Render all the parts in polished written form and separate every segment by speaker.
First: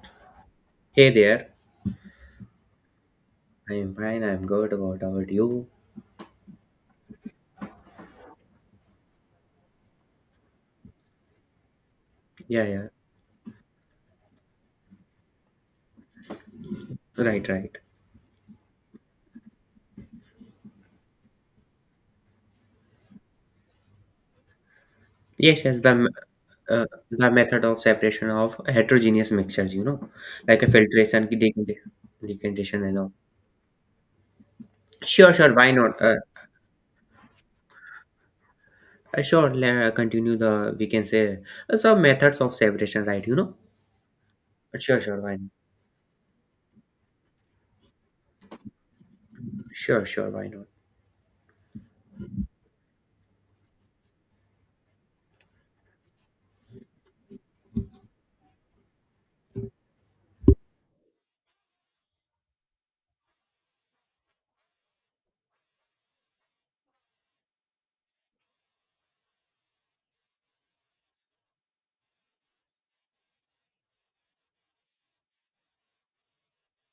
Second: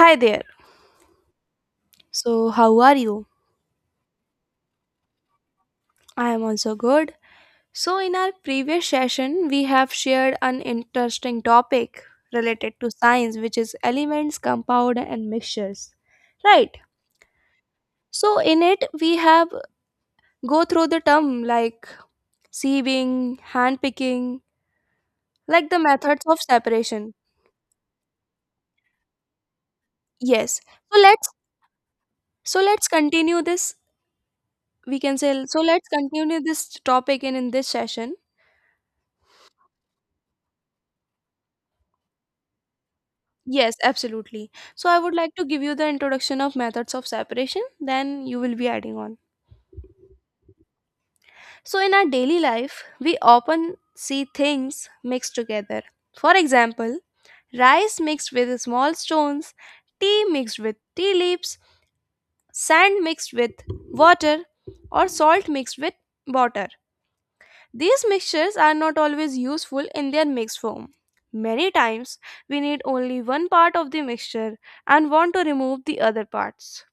Speaker 1: Hi there.
Speaker 2: Hey there.
Speaker 1: So, how are you?
Speaker 2: I'm fine. I'm good. What about you?
Speaker 1: I am also good. So, in our previous session, we have shared an interesting topic
Speaker 2: Yeah,
Speaker 1: related
Speaker 2: yeah.
Speaker 1: to science, which is elements, compound, and mixtures. Right.
Speaker 2: Right, right.
Speaker 1: So, in it, we have go through the term like sieving, hand picking,
Speaker 2: Yes,
Speaker 1: like the
Speaker 2: yes.
Speaker 1: methods of separation.
Speaker 2: The method of separation of heterogeneous mixtures,
Speaker 1: Yes.
Speaker 2: like a
Speaker 1: So let's so
Speaker 2: decantation,
Speaker 1: let's
Speaker 2: and all.
Speaker 1: continue this. We can
Speaker 2: Sure,
Speaker 1: say
Speaker 2: sure.
Speaker 1: so.
Speaker 2: Why
Speaker 1: Let's
Speaker 2: not?
Speaker 1: continue this topic in this session.
Speaker 2: Sure. Let continue the. We can say some methods of separation. Right. You know.
Speaker 1: Yes, absolutely. So I
Speaker 2: Sure,
Speaker 1: would
Speaker 2: sure.
Speaker 1: like
Speaker 2: Why
Speaker 1: to
Speaker 2: not?
Speaker 1: give you the introduction of methods of separation, then you will be adding on.
Speaker 2: Sure, sure. Why not?
Speaker 1: So in our daily life, we often see things mixed together. For example, rice mixed with small stones, tea mixed with tea leaves, sand mixed with water, or salt mixed with water. These mixtures are not always useful in their mixed form. Many times, we need only one part of the mixture and want to remove the other parts.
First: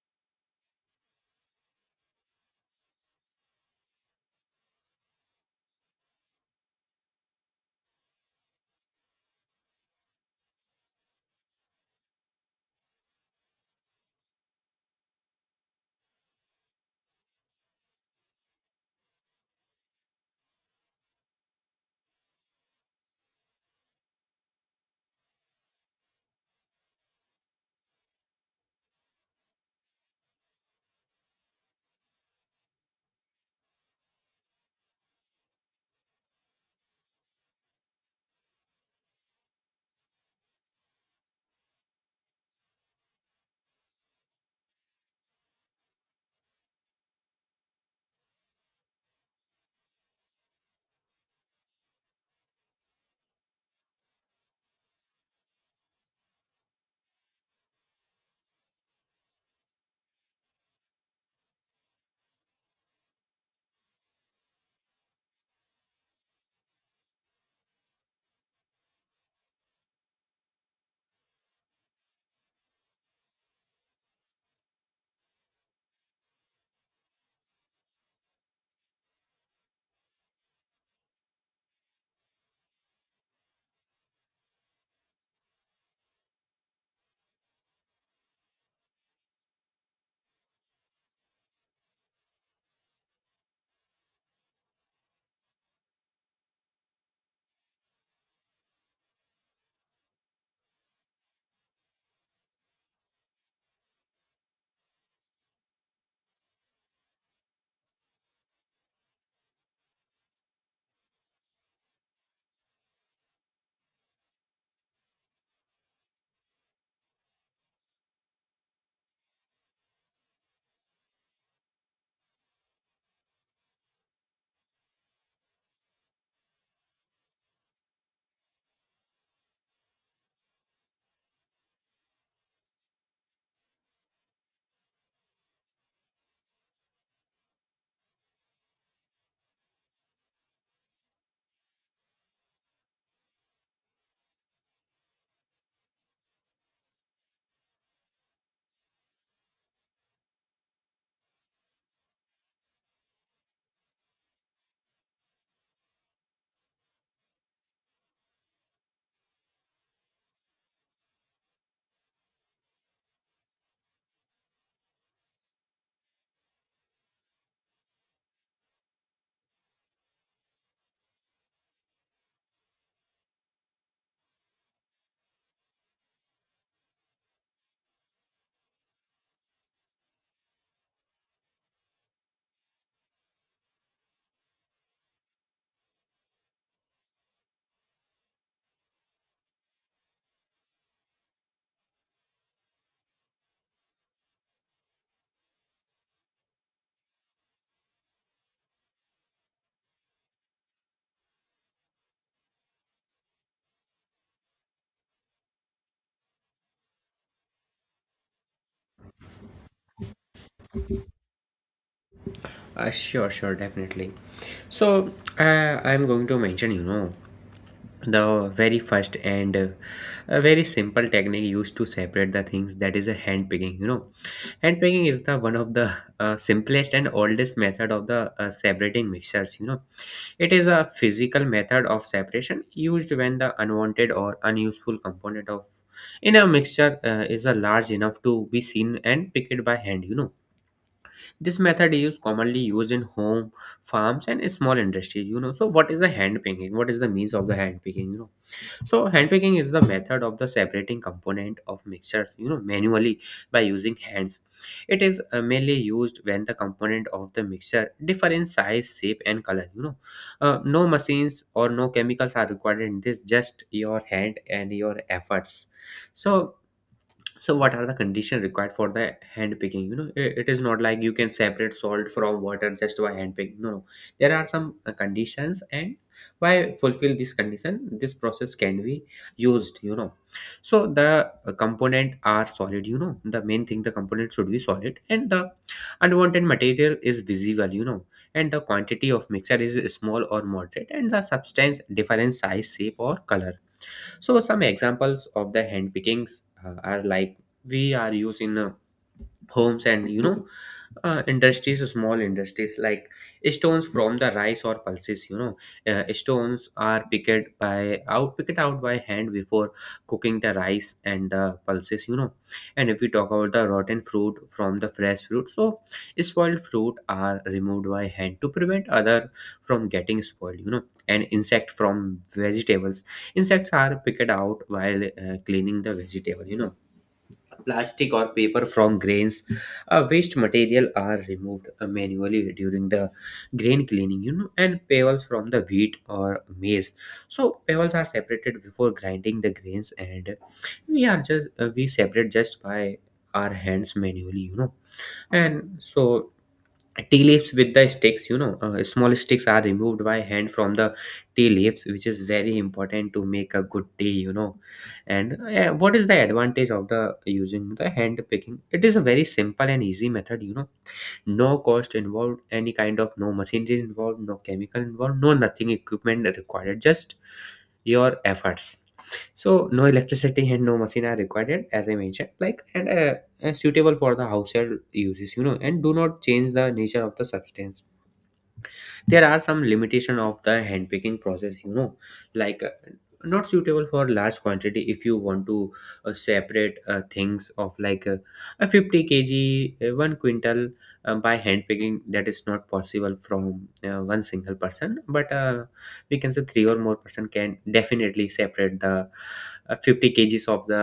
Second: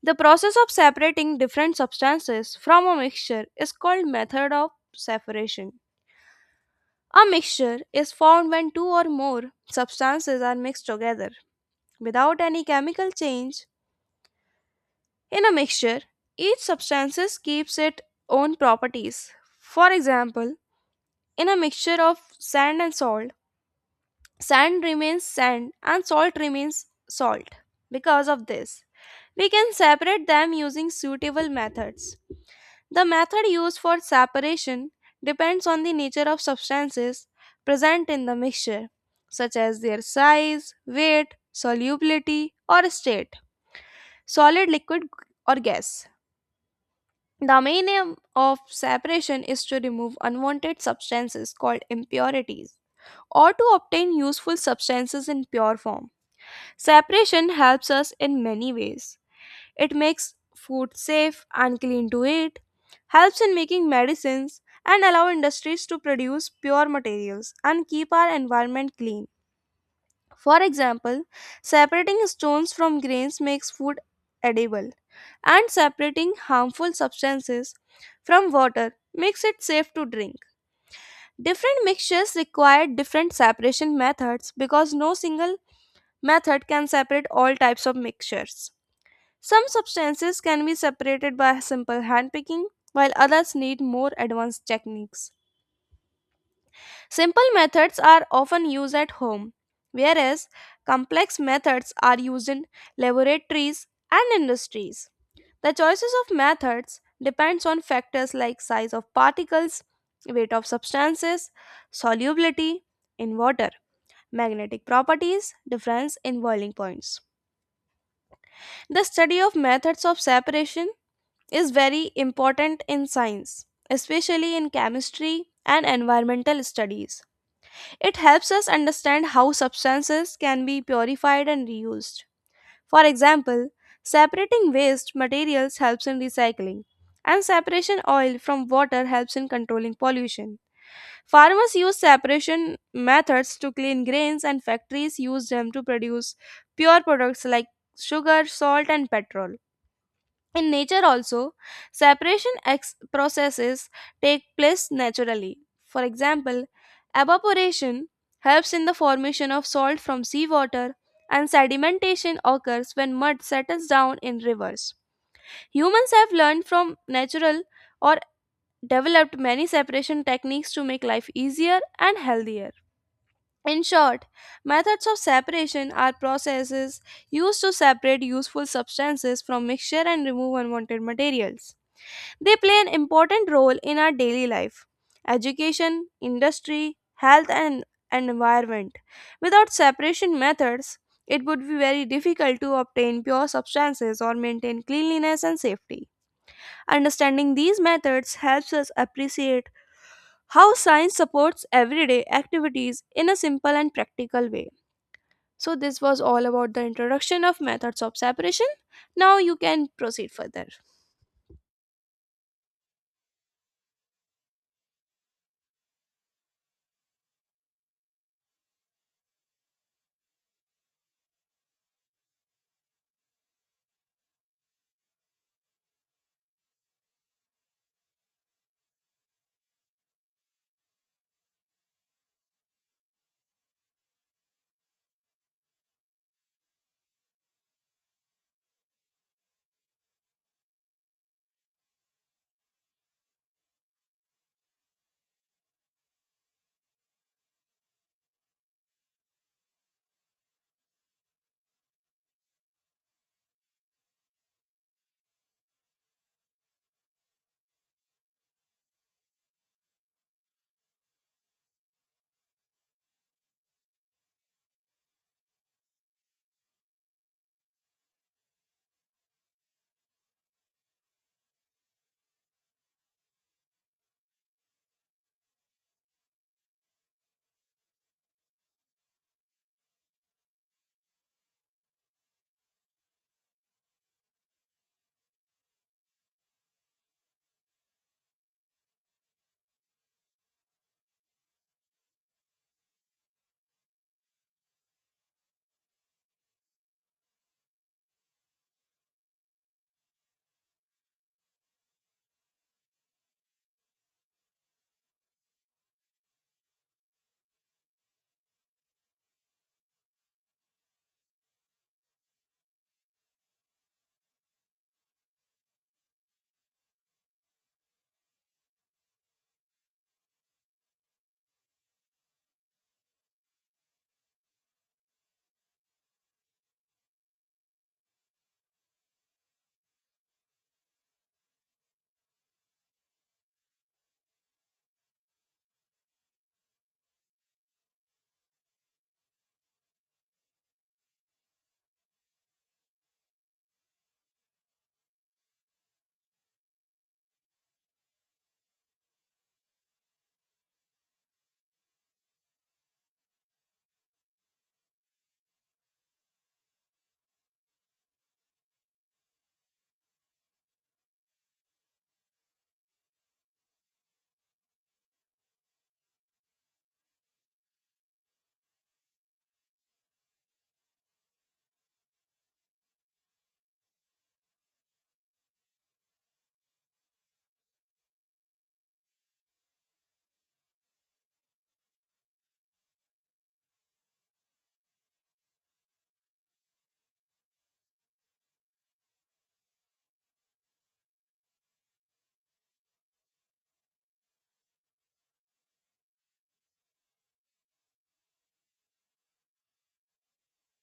Speaker 1: The process of separating different substances from a mixture is called method of separation. A mixture is formed when two or more substances are mixed together without any chemical change. In a mixture, each substance keeps its own properties. For example, in a mixture of sand and salt, sand remains sand and salt remains salt. Because of this, we can separate them using suitable methods. The method used for separation depends on the nature of substances present in the mixture, such as their size, weight, solubility, or state solid, liquid, or gas. The main aim of separation is to remove unwanted substances called impurities or to obtain useful substances in pure form. Separation helps us in many ways. It makes food safe and clean to eat, helps in making medicines, and allow industries to produce pure materials and keep our environment clean. For example, separating stones from grains makes food edible, and separating harmful substances from water makes it safe to drink. Different mixtures require different separation methods because no single method can separate all types of mixtures. Some substances can be separated by simple handpicking, while others need more advanced techniques. Simple methods are often used at home, whereas complex methods are used in laboratories and industries. The choices of methods depends on factors like size of particles, weight of substances, solubility in water, magnetic properties, difference in boiling points. The study of methods of separation is very important in science, especially in chemistry and environmental studies. It helps us understand how substances can be purified and reused. For example, separating waste materials helps in recycling, and separation oil from water helps in controlling pollution. Farmers use separation methods to clean grains, and factories use them to produce pure products like sugar, salt, and petrol. In nature, also, separation processes take place naturally. For example, evaporation helps in the formation of salt from seawater, and sedimentation occurs when mud settles down in rivers. Humans have learned from natural or developed many separation techniques to make life easier and healthier. In short, methods of separation are processes used to separate useful substances from mixture and remove unwanted materials. They play an important role in our daily life, education, industry, health, and environment. Without separation methods, it would be very difficult to obtain pure substances or maintain cleanliness and safety. Understanding these methods helps us appreciate how science supports everyday activities in a simple and practical way. So, this was all about the introduction of methods of separation. Now, you can proceed further.
Speaker 2: Sure, sure. Definitely. So I'm going to mention. You know. The very first and a very simple technique used to separate the things, that is a hand picking. Hand picking is the one of the simplest and oldest method of the separating mixtures. It is a physical method of separation used when the unwanted or unuseful component of in a mixture is a large enough to be seen and picked by hand. This method is commonly used in home, farms and small industries. So what is the hand picking? What is the means of the hand picking? So hand picking is the method of the separating component of mixtures, you know, manually by using hands. It is mainly used when the component of the mixture differ in size, shape, and color. You know, no machines or no chemicals are required in this. Just your hand and your efforts. So so, what are the conditions required for the hand picking? You know, I- it is not like you can separate salt from water just by hand picking. No, no, there are some conditions, and by fulfill this condition this process can be used. So the component are solid. The main thing, the component should be solid, and the unwanted material is visible, and the quantity of mixture is small or moderate and the substance different size, shape or color. So some examples of the hand pickings are like, we are used in homes and you know, industries, small industries, like stones from the rice or pulses. Stones are picked out by hand before cooking the rice and the pulses. And if we talk about the rotten fruit from the fresh fruit, so spoiled fruit are removed by hand to prevent other from getting spoiled, and insect from vegetables, insects are picked out while cleaning the vegetable. Plastic or paper from grains, waste material are removed manually during the grain cleaning, you know, and pebbles from the wheat or maize. So pebbles are separated before grinding the grains, and we are just we separate just by our hands manually, you know, and so tea leaves with the sticks. Small sticks are removed by hand from the tea leaves, which is very important to make a good tea. And what is the advantage of the using the hand picking? It is a very simple and easy method. No cost involved, any kind of, no machinery involved, no chemical involved, no nothing, equipment required, just your efforts. So no electricity and no machine are required, as I mentioned, like, and suitable for the household uses, and do not change the nature of the substance. There are some limitation of the handpicking process, like not suitable for large quantity. If you want to separate things of like a 50 kg, 1 quintal, by handpicking, that is not possible from one single person, but we can say three or more person can definitely separate the 50 kgs of the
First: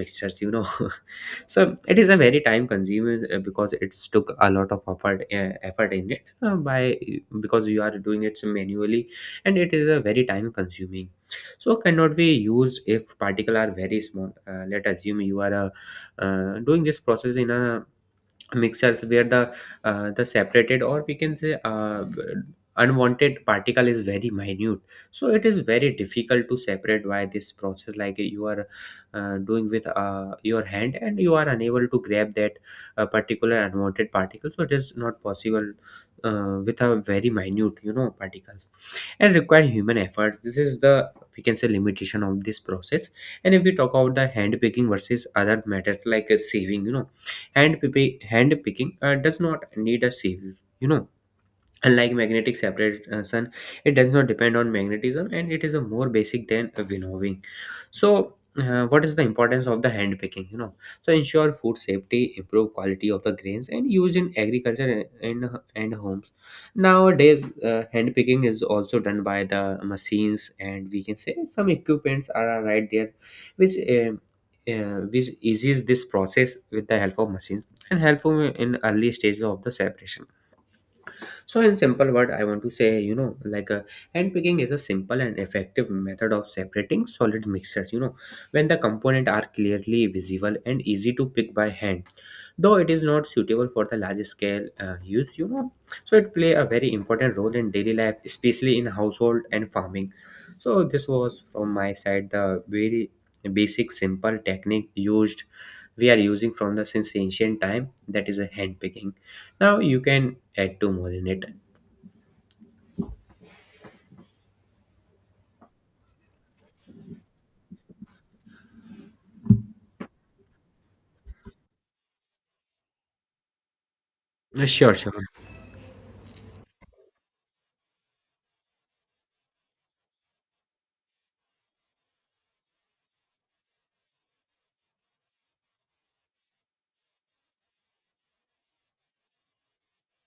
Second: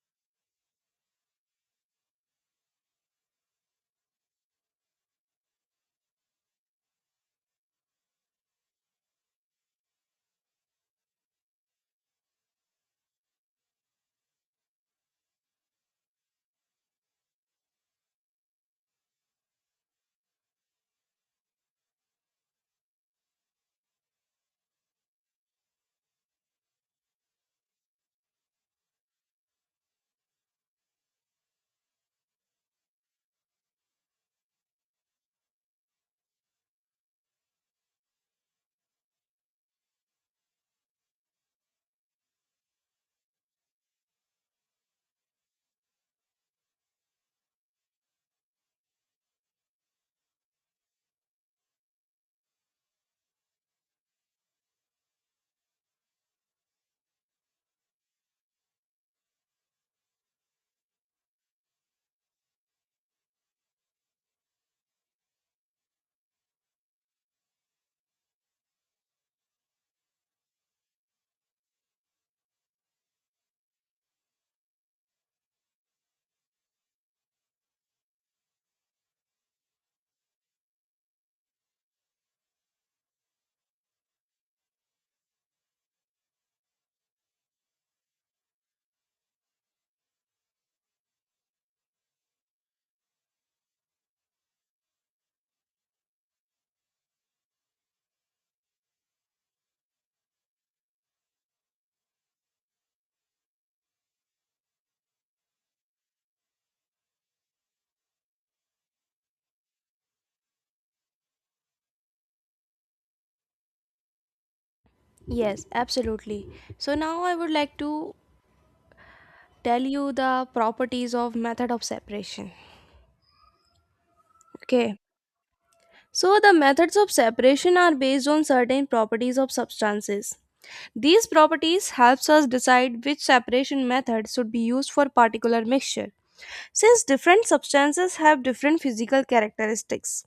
Speaker 2: mixtures. So it is a very time consuming because it took a lot of effort, effort in it, by because you are doing it manually, and it is a very time consuming. So cannot be used if particle are very small. Let assume you are doing this process in a mixers where the separated, or we can say unwanted particle is very minute, so it is very difficult to separate by this process, like you are doing with your hand and you are unable to grab that particular unwanted particle, so it is not possible with a very minute, you know, particles, and require human effort. This is the, we can say, limitation of this process. And if we talk about the hand picking versus other matters like saving, you know, hand picking does not need a sieve, you know, unlike magnetic separation. It does not depend on magnetism, and it is a more basic than a winnowing. So what is the importance of the hand picking? You know, so ensure food safety, improve quality of the grains, and use in agriculture and homes. Nowadays hand picking is also done by the machines, and we can say some equipments are right there, which um which eases this process with the help of machines, and helpful in early stages of the separation. So, in simple word, I want to say, you know, like handpicking is a simple and effective method of separating solid mixtures. You know, when the component are clearly visible and easy to pick by hand, though it is not suitable for the large scale use. You know, so it play a very important role in daily life, especially in household and farming. So, this was from my side, the very basic, simple technique used. We are using from the since ancient time, that is a handpicking. Now you can add two more in it.
Speaker 1: Yes, absolutely. So, now I would like to tell you the properties of method of separation.
Speaker 2: Sure,
Speaker 1: Okay.
Speaker 2: sure.
Speaker 1: So, the methods of separation are based on certain properties of substances. These properties helps us decide which separation method should be used for particular mixture. Since different substances have different physical characteristics,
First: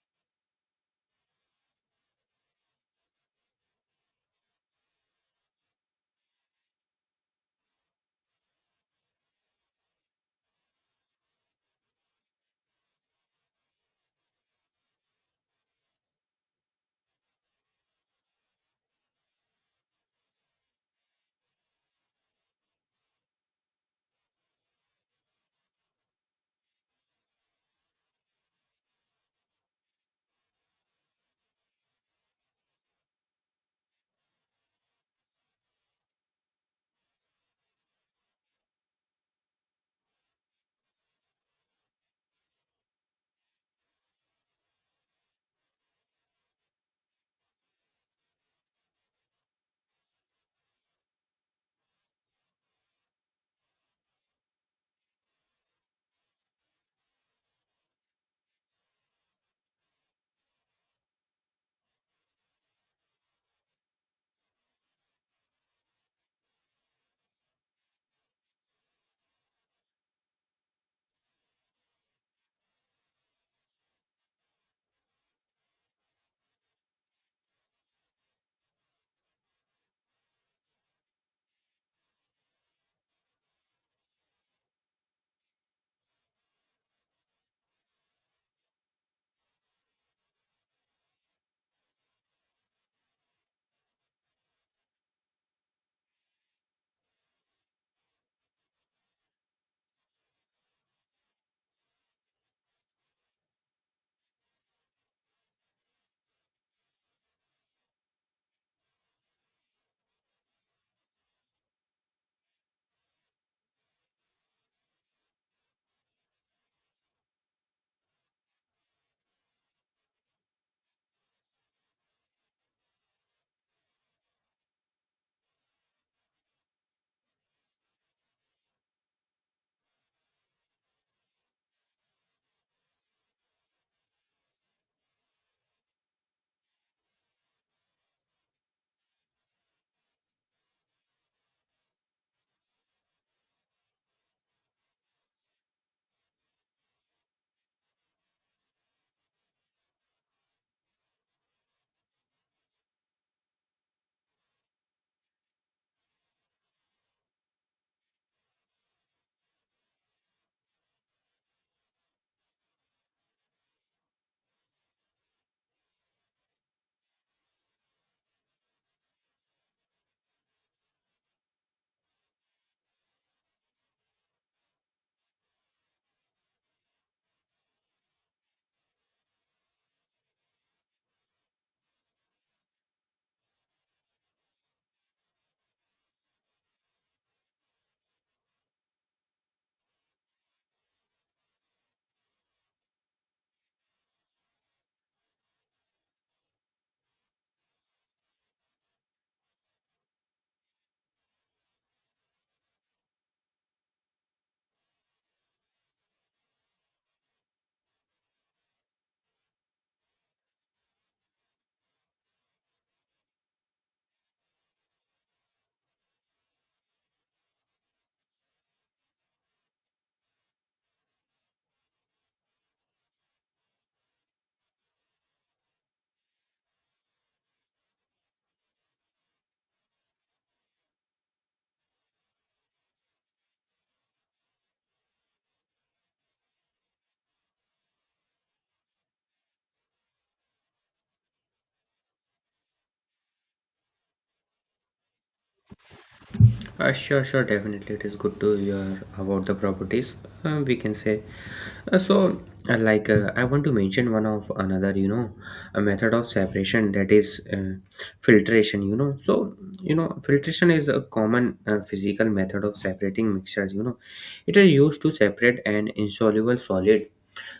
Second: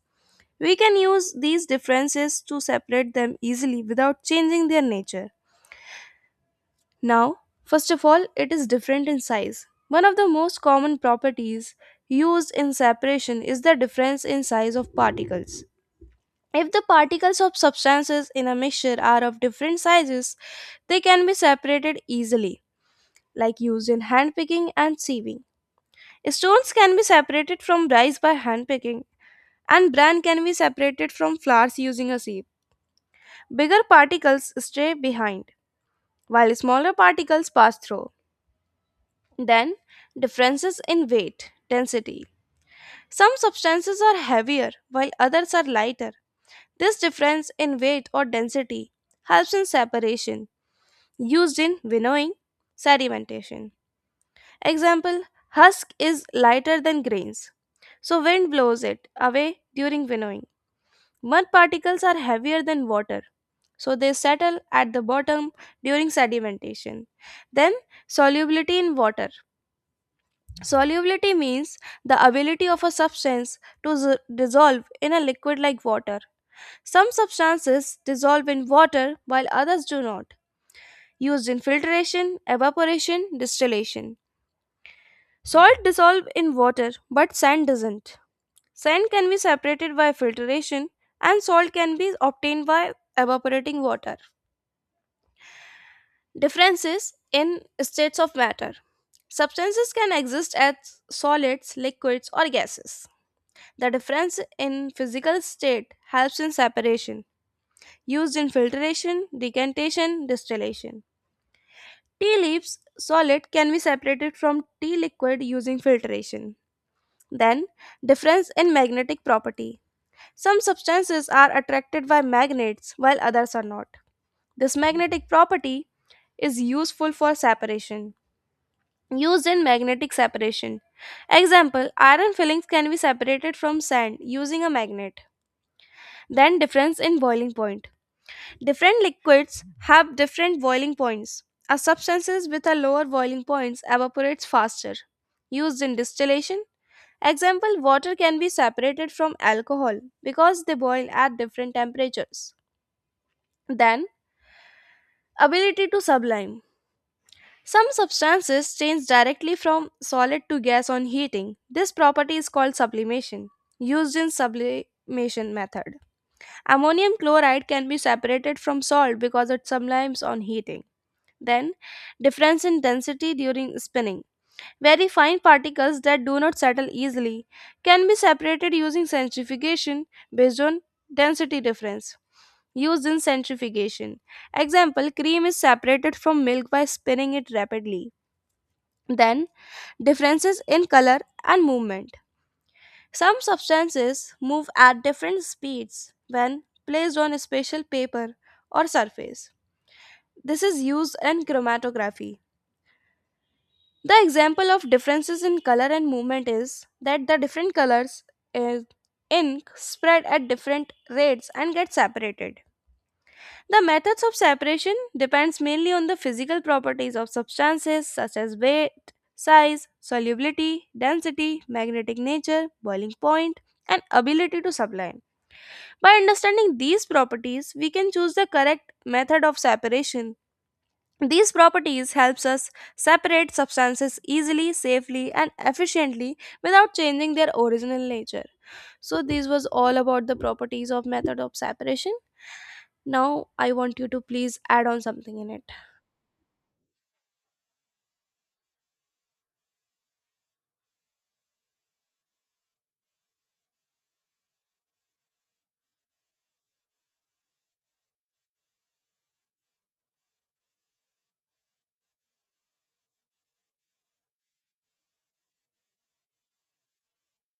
Speaker 1: we can use these differences to separate them easily without changing their nature. Now, first of all, it is different in size. One of the most common properties used in separation is the difference in size of particles. If the particles of substances in a mixture are of different sizes, they can be separated easily. Like used in handpicking and sieving. Stones can be separated from rice by handpicking, and bran can be separated from flours using a sieve. Bigger particles stay behind, while smaller particles pass through. Then, differences in weight, density. Some substances are heavier while others are lighter. This difference in weight or density helps in separation, used in winnowing, sedimentation. Example husk is lighter than grains, so wind blows it away during winnowing. Mud particles are heavier than water, so they settle at the bottom during sedimentation. Then, solubility in water. Solubility means the ability of a substance to dissolve in a liquid like water. Some substances dissolve in water while others do not, used in filtration, evaporation, distillation. Salt dissolve in water, but sand doesn't. Sand can be separated by filtration and salt can be obtained by evaporating water. Differences in states of matter. Substances can exist as solids, liquids or gases. The difference in physical state helps in separation, used in filtration, decantation, distillation. Tea leaves solid can be separated from tea liquid using filtration. Then difference in magnetic property. Some substances are attracted by magnets while others are not. This magnetic property is useful for separation, used in magnetic separation. Example, iron fillings can be separated from sand using a magnet. Then difference in boiling point. Different liquids have different boiling points. A substances with a lower boiling points evaporates faster. Used in distillation. Example, water can be separated from alcohol because they boil at different temperatures. Then, ability to sublime. Some substances change directly from solid to gas on heating. This property is called sublimation, used in sublimation method. Ammonium chloride can be separated from salt because it sublimes on heating. Then, difference in density during spinning. Very fine particles that do not settle easily can be separated using centrifugation based on density difference. Used in centrifugation. Example cream is separated from milk by spinning it rapidly. Then, differences in color and movement. Some substances move at different speeds when placed on a special paper or surface. This is used in chromatography. The example of differences in color and movement is that the different colors in ink spread at different rates and get separated. The methods of separation depends mainly on the physical properties of substances such as weight, size, solubility, density, magnetic nature, boiling point, and ability to sublime. By understanding these properties, we can choose the correct method of separation. These properties helps us separate substances easily, safely, and efficiently without changing their original nature. So this was all about the properties of method of separation. Now I want you to please add on something in it.
Speaker 2: Sure, sure, definitely. It is good to hear about the properties. We can say uh, so. Like I want to mention one of another, you know, a method of separation, that is filtration. You know, so you know, filtration is a common physical method of separating mixtures. You know, it is used to separate an insoluble solid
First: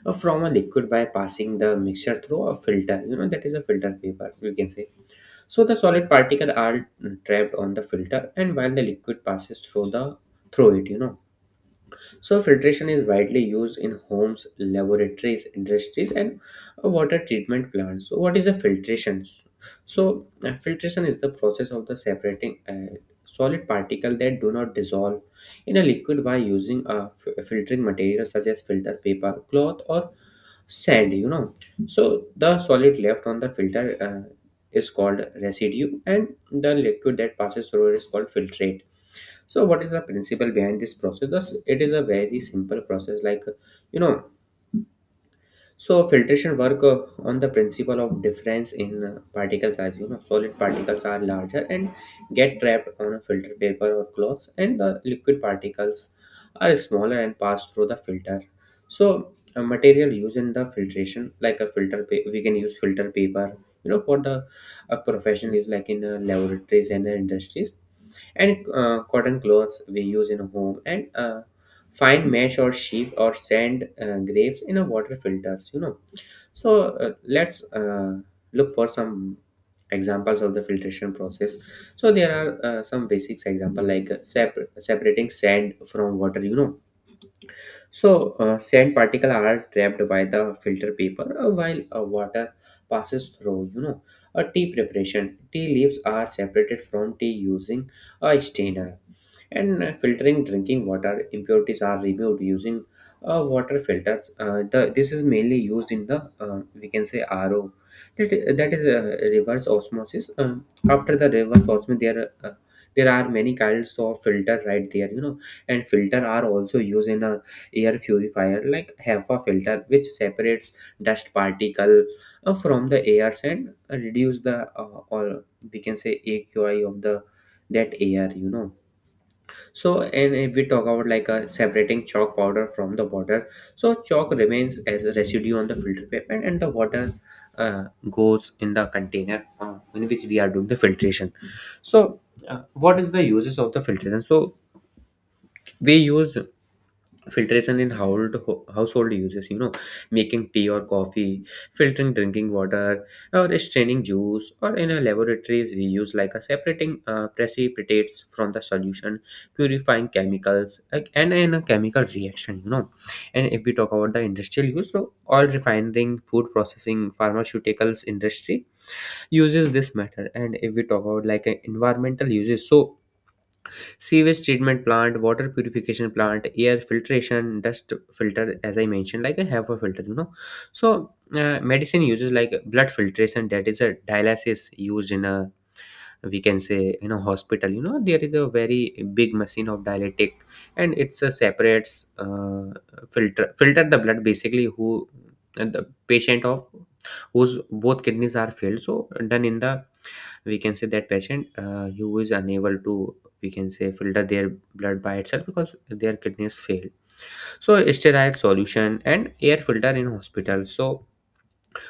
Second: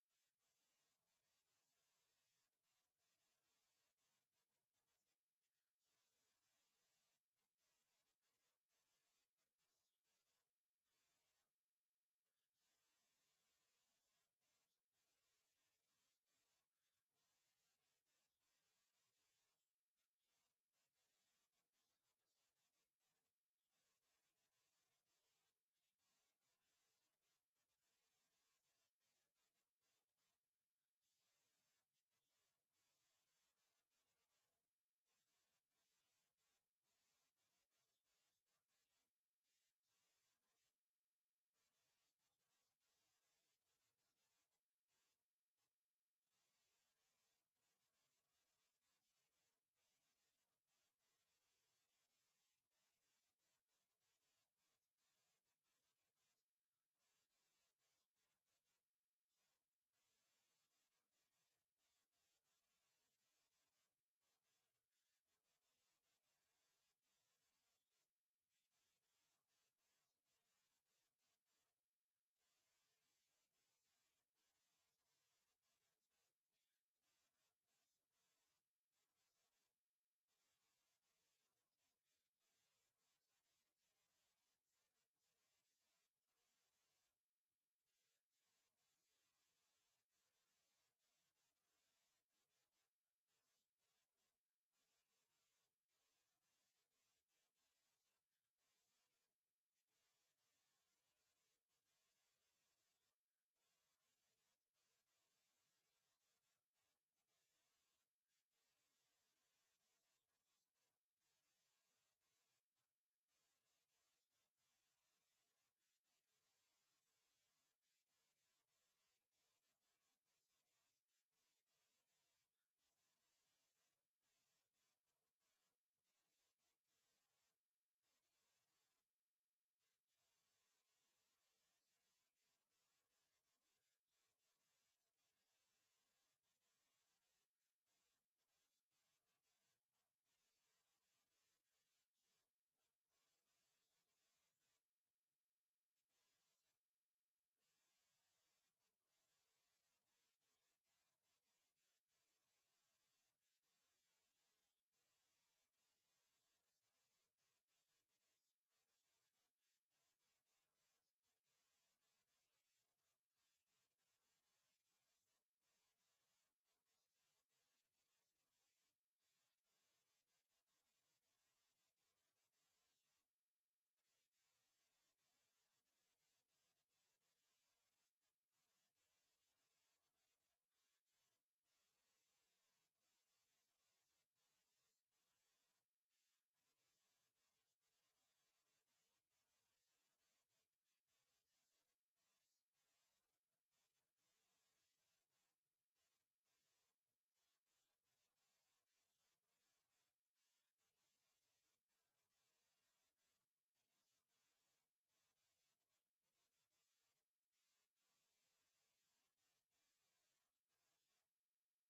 Speaker 2: from a liquid by passing the mixture through a filter. You know, that is a filter paper, we can say. So the solid particles are trapped on the filter, and while the liquid passes through it, you know. So, filtration is widely used in homes, laboratories, industries, and water treatment plants. So, what is a filtration? So, filtration is the process of the separating solid particle that do not dissolve in a liquid by using a filtering material such as filter paper, cloth, or sand. You know, so the solid left on the filter is called residue, and the liquid that passes through it is called filtrate. So, what is the principle behind this process? Thus, it is a very simple process, like, you know. So, filtration work on the principle of difference in particle size. You know, solid particles are larger and get trapped on a filter paper or cloth, and the liquid particles are smaller and pass through the filter. So, a material used in the filtration, like a filter, we can use filter paper. You know, for the professional use, like in laboratories and industries, and cotton clothes we use in a home, and fine mesh or sheep or sand grapes in a water filters, you know. So let's look for some examples of the filtration process. So there are some basics example, like separating sand from water, you know. So, sand particles are trapped by the filter paper while water passes through. You know, a tea preparation. Tea leaves are separated from tea using a strainer, and filtering drinking water. Impurities are removed using water filters. This is mainly used in the, we can say, RO. That is reverse osmosis. After the reverse osmosis, there are many kinds of filter right there. You know, and filter are also used in a air purifier like HEPA filter which separates dust particle from the air and reduce the or we can say AQI of the that air you know. So, and if we talk about like separating chalk powder from the water, so chalk remains as a residue on the filter paper and the water goes in the container in which we are doing the filtration. So what is the uses of the filtration? So we use filtration in household household uses, you know, making tea or coffee, filtering drinking water, or straining juice, or in a laboratories we use like a separating precipitates from the solution, purifying chemicals like, and in a chemical reaction, you know. And if we talk about the industrial use, so all refining, food processing, pharmaceuticals industry uses this method. And if we talk about like environmental uses, so sewage treatment plant, water purification plant, air filtration, dust filter, as I mentioned like a have a filter, you know. So medicine uses like blood filtration, that is a dialysis, used in a, we can say in a hospital, you know, there is a very big machine of dialytic, and it's a separates filter the blood basically, who, and the patient of whose both kidneys are failed, so done in the, we can say that patient who is unable to, we can say, filter their blood by itself because their kidneys failed. So sterile solution and air filter in hospital. So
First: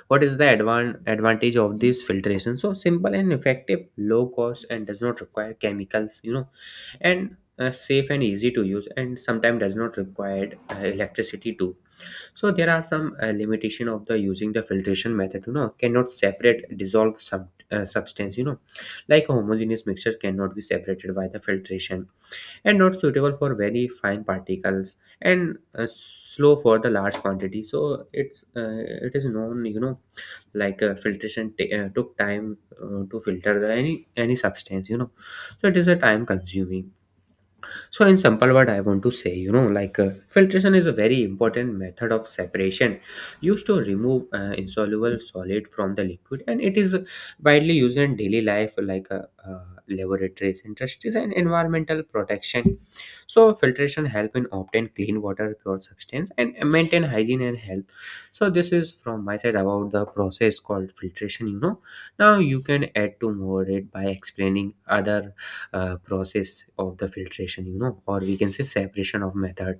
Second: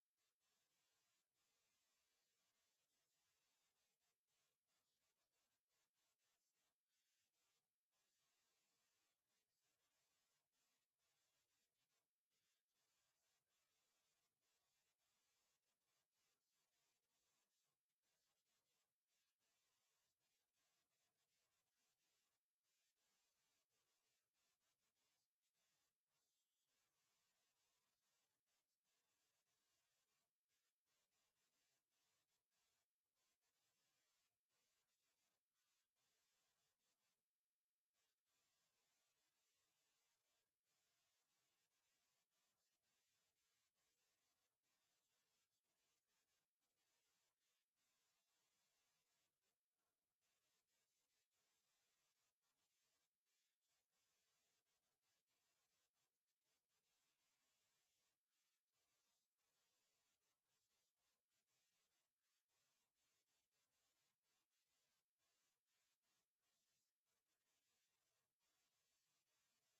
Speaker 2: what is the advantage of this filtration? So simple and effective, low cost and does not require chemicals, you know. And safe and easy to use, and sometimes does not require electricity too. So there are some limitation of the using the filtration method, you know, cannot separate dissolve substance, you know, like a homogeneous mixture cannot be separated by the filtration, and not suitable for very fine particles, and slow for the large quantity, so it is known, you know, like filtration took time to filter the any substance, you know. So it is a time consuming. So, in simple word, I want to say, you know, like filtration is a very important method of separation used to remove insoluble solid from the liquid, and it is widely used in daily life, like laboratories, industries, and environmental protection. So, filtration help in obtain clean water, pure substance, and maintain hygiene and health. So, this is from my side about the process called filtration. You know, now you can add to more it by explaining other process of the filtration, you know, or we can say separation of method.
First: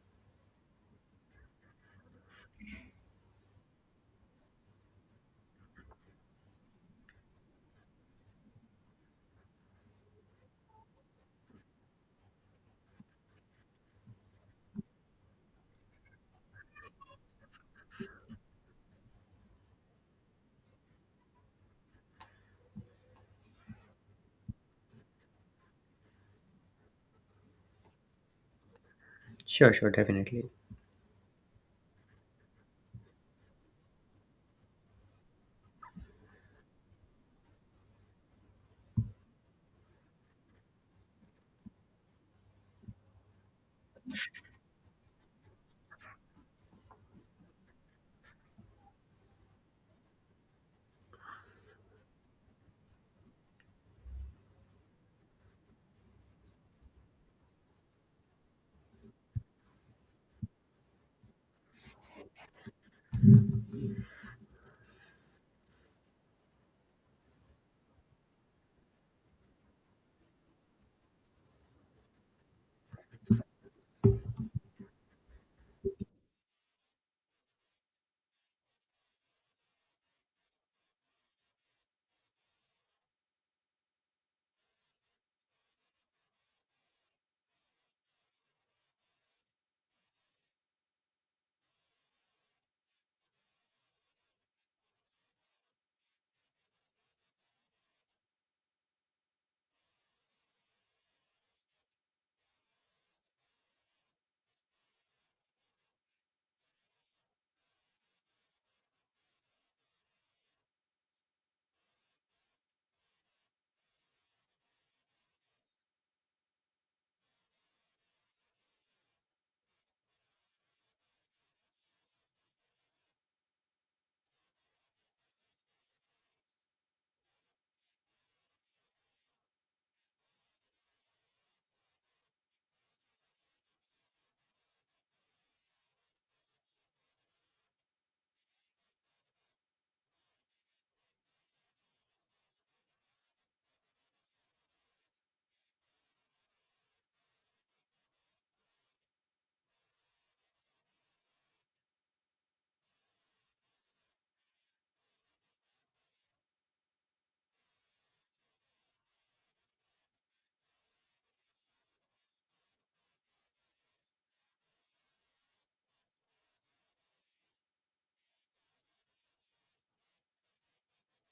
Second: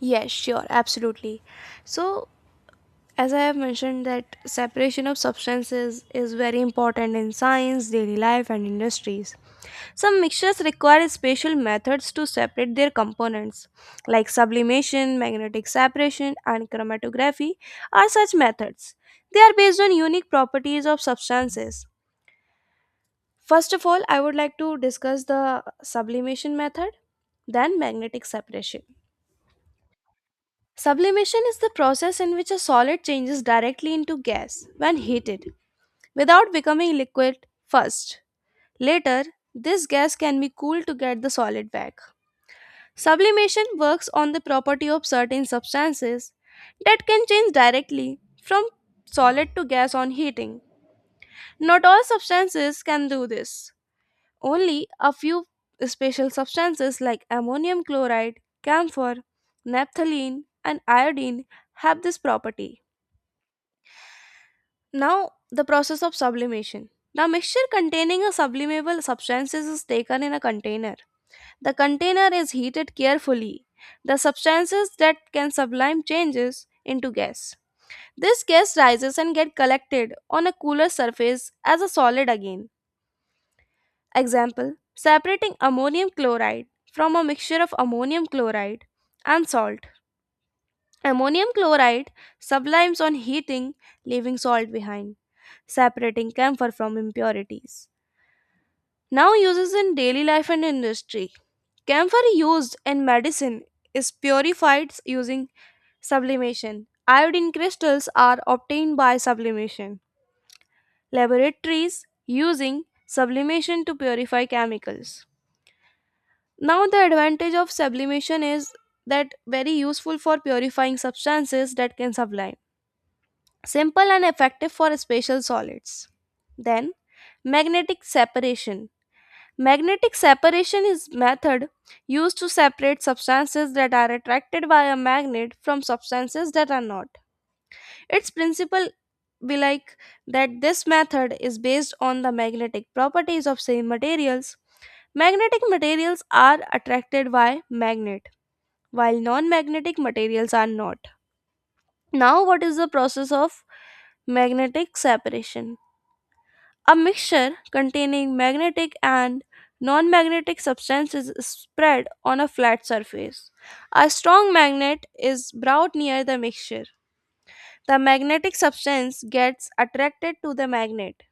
Speaker 1: Yes, sure, absolutely. So, as I have mentioned that separation of substances is very important in science, daily life and industries. Some mixtures require special methods to separate their components, like sublimation, magnetic separation, and chromatography are such methods. They are based on unique properties of substances. First of all, I would like to discuss the sublimation method, then magnetic separation.
Speaker 2: Sure, sure, definitely.
Speaker 1: Sublimation is the process in which a solid changes directly into gas when heated without becoming liquid first. Later, this gas can be cooled to get the solid back. Sublimation works on the property of certain substances that can change directly from solid to gas on heating. Not all substances can do this. Only a few special substances like ammonium chloride, camphor, naphthalene, and iodine have this property. Now, the process of sublimation. Now, mixture containing a sublimable substances is taken in a container. The container is heated carefully. The substances that can sublime changes into gas. This gas rises and get collected on a cooler surface as a solid again. Example: separating ammonium chloride from a mixture of ammonium chloride and salt. Ammonium chloride sublimes on heating, leaving salt behind separating camphor from impurities. Now uses in daily life and industry. Camphor used in medicine is purified using sublimation. Iodine crystals are obtained by sublimation. Laboratories using sublimation to purify chemicals. Now the advantage of sublimation is that very useful for purifying substances that can sublime. Simple and effective for special solids. Then magnetic separation. Magnetic separation is method used to separate substances that are attracted by a magnet from substances that are not. Its principle be like that this method is based on the magnetic properties of same materials. Magnetic materials are attracted by magnet while non-magnetic materials are not. Now what is the process of magnetic separation? A mixture containing magnetic and non magnetic substances is spread on a flat surface. A strong magnet is brought near the mixture. The magnetic substance gets attracted to the magnet,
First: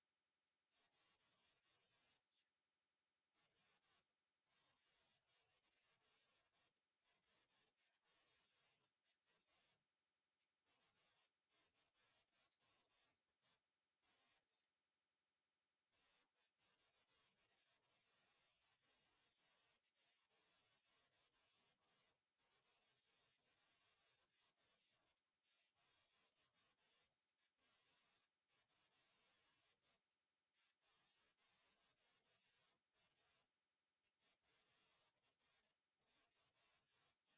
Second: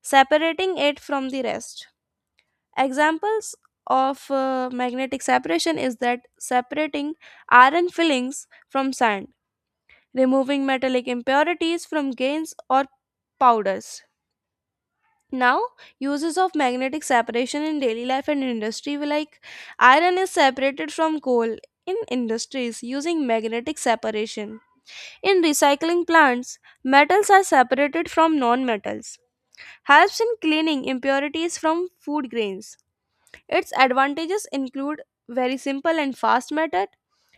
Speaker 1: separating it from the rest. Examples of magnetic separation is that separating iron fillings from sand, removing metallic impurities from grains or powders. Now, uses of magnetic separation in daily life and industry were like iron is separated from coal in industries using magnetic separation. In recycling plants, metals are separated from non-metals. Helps in cleaning impurities from food grains. Its advantages include very simple and fast method,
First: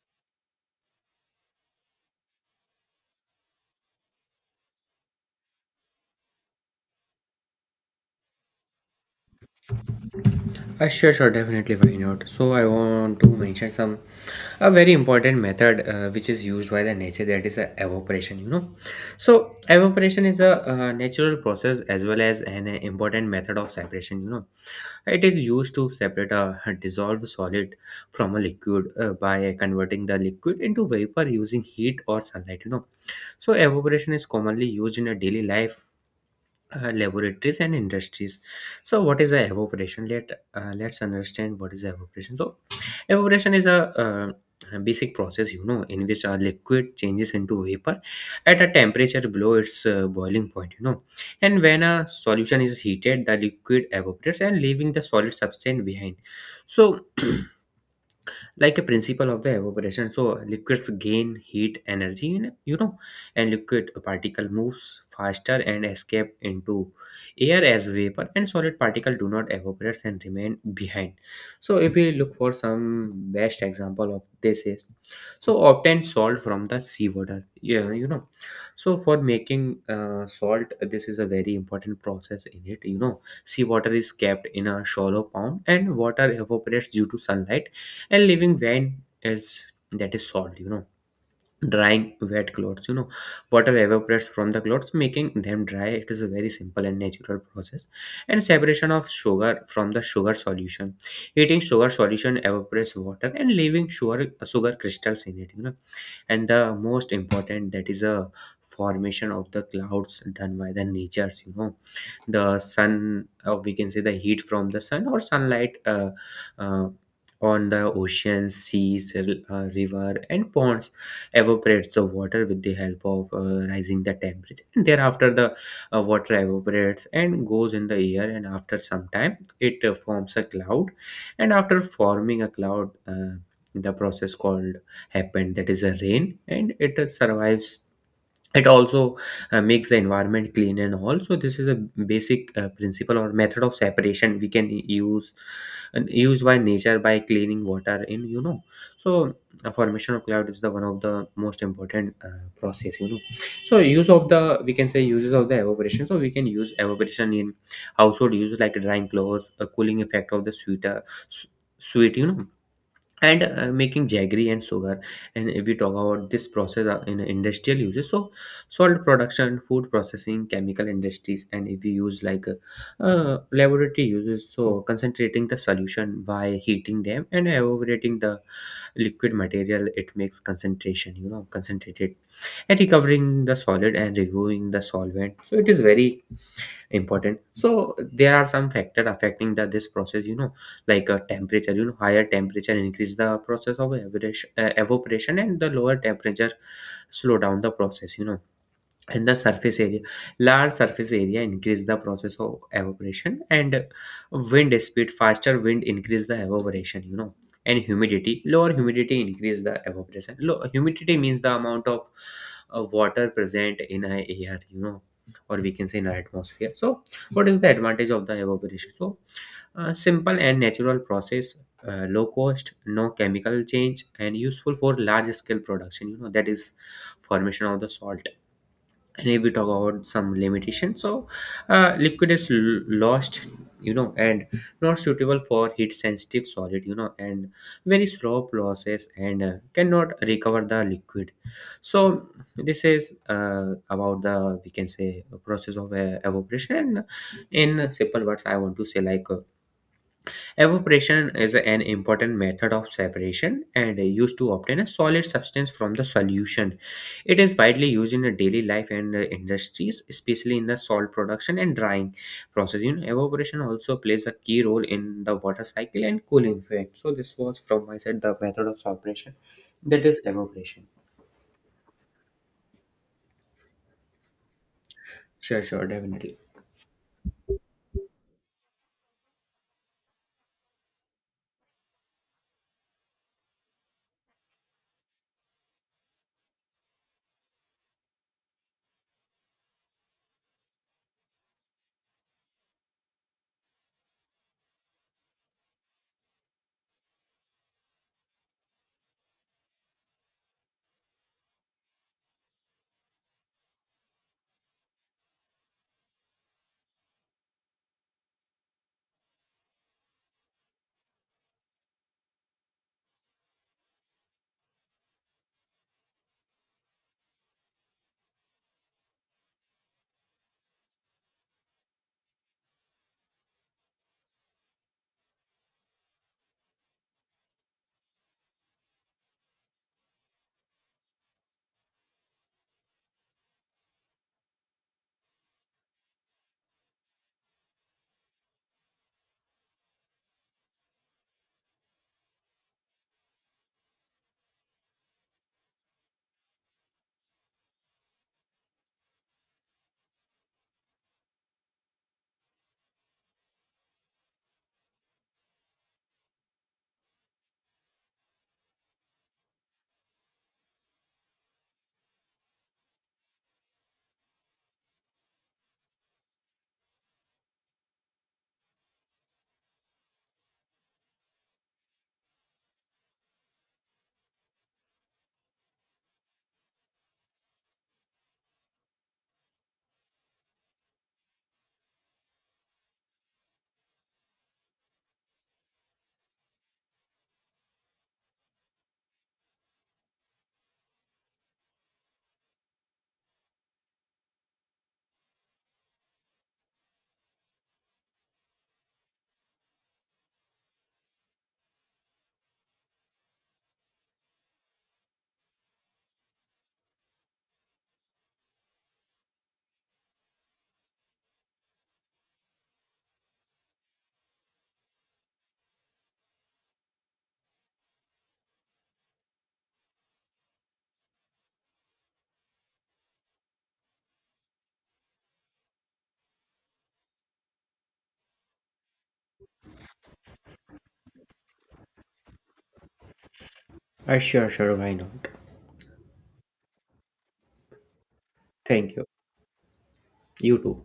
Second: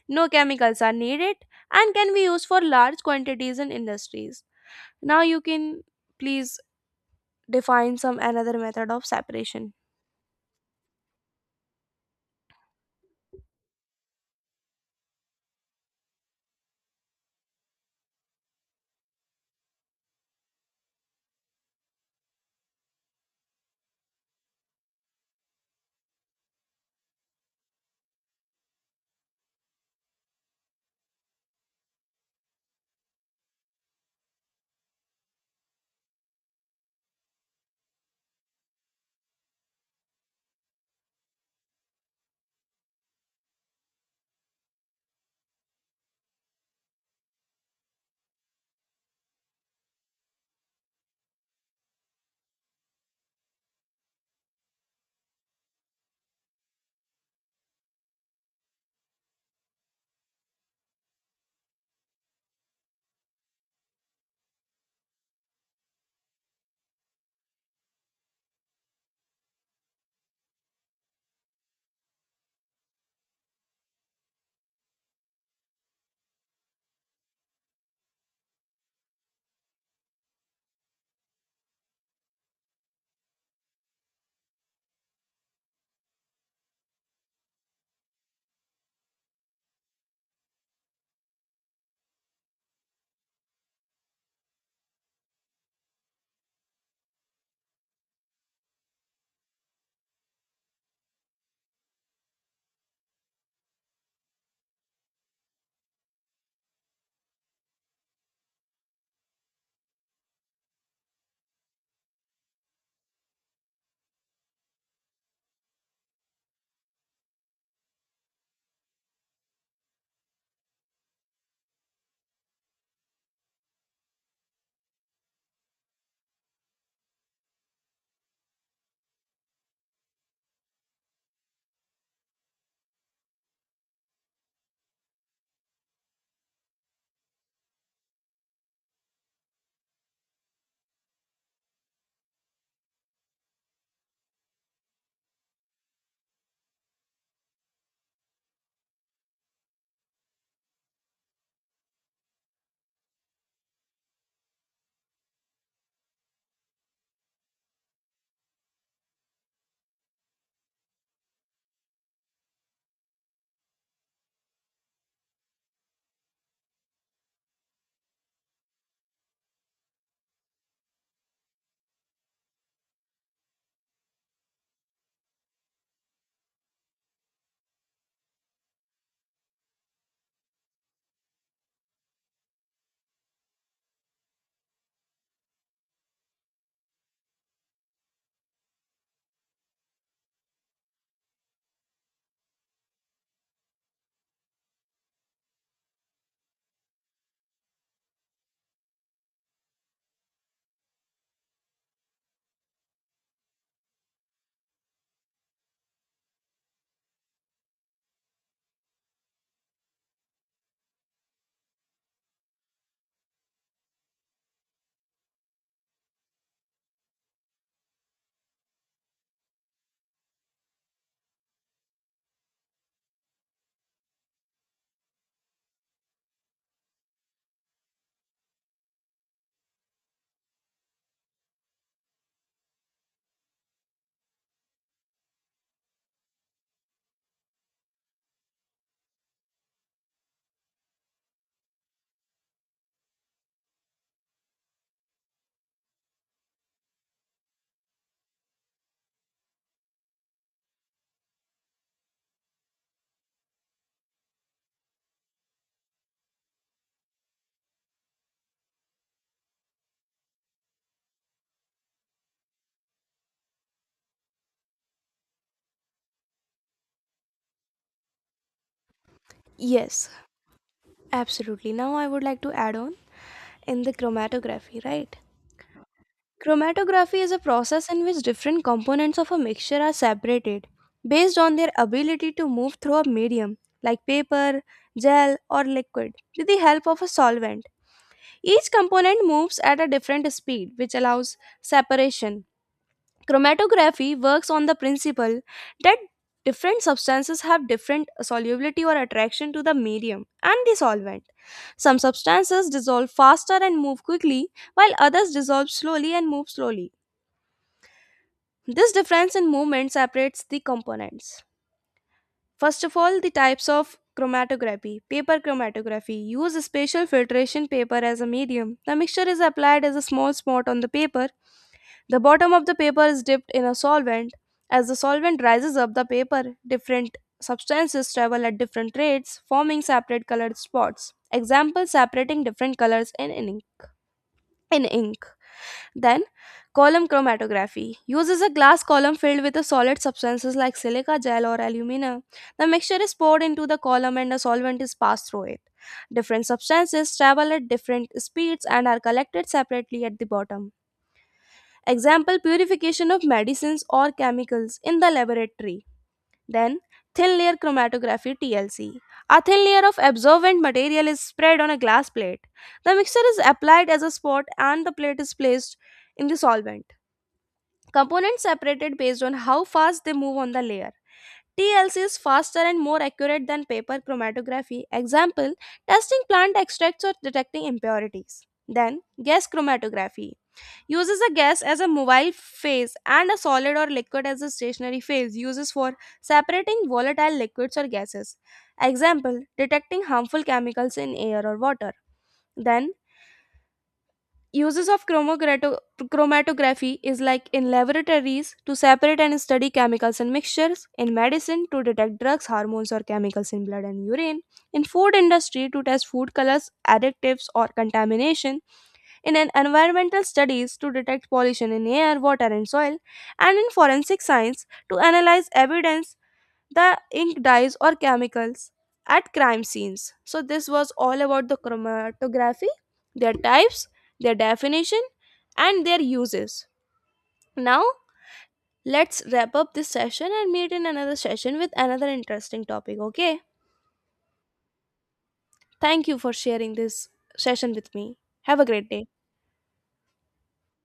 Speaker 1: no chemicals are needed, and can be used for large quantities in industries. Now you can please define some another method of separation.
Speaker 2: Sure, sure, definitely why not? So I want to mention some a very important method which is used by the nature, that is a evaporation, you know. So evaporation is a natural process as well as an important method of separation, you know. It is used to separate a dissolved solid from a liquid by converting the liquid into vapor using heat or sunlight, you know. So evaporation is commonly used in a daily life, laboratories and industries. So what is the evaporation? Let's understand what is evaporation. So evaporation is a a basic process, you know, in which a liquid changes into vapor at a temperature below its boiling point, you know. And when a solution is heated, the liquid evaporates and leaving the solid substance behind. So like a principle of the evaporation, so liquids gain heat energy, and you know, and liquid particle moves faster and escape into air as vapor, and solid particle do not evaporate and remain behind. So if we look for some best example of this is, so obtain salt from the seawater, yeah, you know. So for making salt, this is a very important process in it, you know. Seawater is kept in a shallow pond and water evaporates due to sunlight, and living when is that is solved, you know. Drying wet clothes, you know, water evaporates from the clothes making them dry, it is a very simple and natural process. And separation of sugar from the sugar solution, heating sugar solution evaporates water and leaving sugar crystals in it, you know. And the most important, that is a formation of the clouds done by the natures, you know. The sun, or we can say the heat from the sun or sunlight, uh, on the oceans, seas, river and ponds, evaporates the water with the help of rising the temperature, and thereafter the water evaporates and goes in the air, and after some time it forms a cloud. And after forming a cloud, the process called happened, that is a rain, and it survives. It also makes the environment clean and all. So this is a basic principle or method of separation we can use, and used by nature by cleaning water in, you know. So formation of cloud is the one of the most important process, you know. So use of the, we can say uses of the evaporation, so we can use evaporation in household use like drying clothes, a cooling effect of the sweeter, s- sweet, you know. And making jaggery and sugar. And if we talk about this process in industrial uses, so salt production, food processing, chemical industries. And if we use like laboratory uses, so concentrating the solution by heating them and evaporating the liquid material, it makes concentration, you know, concentrated, and recovering the solid and removing the solvent, so it is very important. So there are some factor affecting that this process, you know, like a temperature, you know, higher temperature increase the process of evaporation, and the lower temperature slow down the process, you know. And the surface area, large surface area increase the process of evaporation, and wind speed, faster wind increase the evaporation, you know. And humidity, lower humidity increase the evaporation, low humidity means the amount of water present in a air, you know, or we can say in our atmosphere. So what is the advantage of the evaporation? So simple and natural process, low cost, no chemical change, and useful for large scale production, you know, that is formation of the salt. And if we talk about some limitation, so liquid is lost, you know, and not suitable for heat sensitive solid, you know, and very slow process, and cannot recover the liquid. So this is about the, we can say, process of evaporation. And in simple words I want to say like evaporation is an important method of separation and used to obtain a solid substance from the solution. It is widely used in the daily life and industries, especially in the salt production and drying process. You know, evaporation also plays a key role in the water cycle and cooling effect. So this was from my side the method of separation, that
Speaker 1: Yes,
Speaker 2: is evaporation.
Speaker 1: absolutely. Now I would like to add on in the chromatography, right?
Speaker 2: Sure, sure, definitely.
Speaker 1: Chromatography is a process in which different components of a mixture are separated based on their ability to move through a medium like paper, gel, or liquid with the help of a solvent. Each component moves at a different speed, which allows separation. Chromatography works on the principle that different substances have different solubility or attraction to the medium and the solvent. Some substances dissolve faster and move quickly, while others dissolve slowly and move slowly. This difference in movement separates the components. First of all, the types of chromatography. Paper chromatography use spatial filtration paper as a medium. The mixture is applied as a small spot on the paper. The bottom of the paper is dipped in a solvent. As the solvent rises up the paper, different substances travel at different rates, forming separate colored spots. Example separating different colors in an ink. In ink. Then, column chromatography uses a glass column filled with a solid substances like silica gel or alumina. The mixture is poured into the column and a solvent is passed through it. Different substances travel at different speeds and are collected separately at the bottom. Example purification of medicines or chemicals in the laboratory. Then, thin layer chromatography TLC. A thin layer of absorbent material is spread on a glass plate. The mixture is applied as a spot and the plate is placed in the solvent. Components separated based on how fast they move on the layer. TLC is faster and more accurate than paper chromatography. Example, testing plant extracts or detecting impurities. Then, gas chromatography uses a gas as a mobile phase and a solid or liquid as a stationary phase uses for separating volatile liquids or gases. Example detecting harmful chemicals in air or water. Then uses of chromatography is like in laboratories to separate and study chemicals and mixtures, in medicine to detect drugs hormones or chemicals in blood and urine, in food industry to test food colors additives or contamination, in an environmental studies to detect pollution in air, water, and soil, and in forensic science to analyze evidence, the ink dyes or chemicals at crime scenes. So this was all about the chromatography, their types, their definition, and their uses. Now let's wrap up this session and meet in another session with another interesting topic. Okay.
Speaker 2: Sure, sure, why not?
Speaker 1: Thank you for sharing this session with me. Have a great
Speaker 2: Thank you.
Speaker 1: day.
Speaker 2: You too.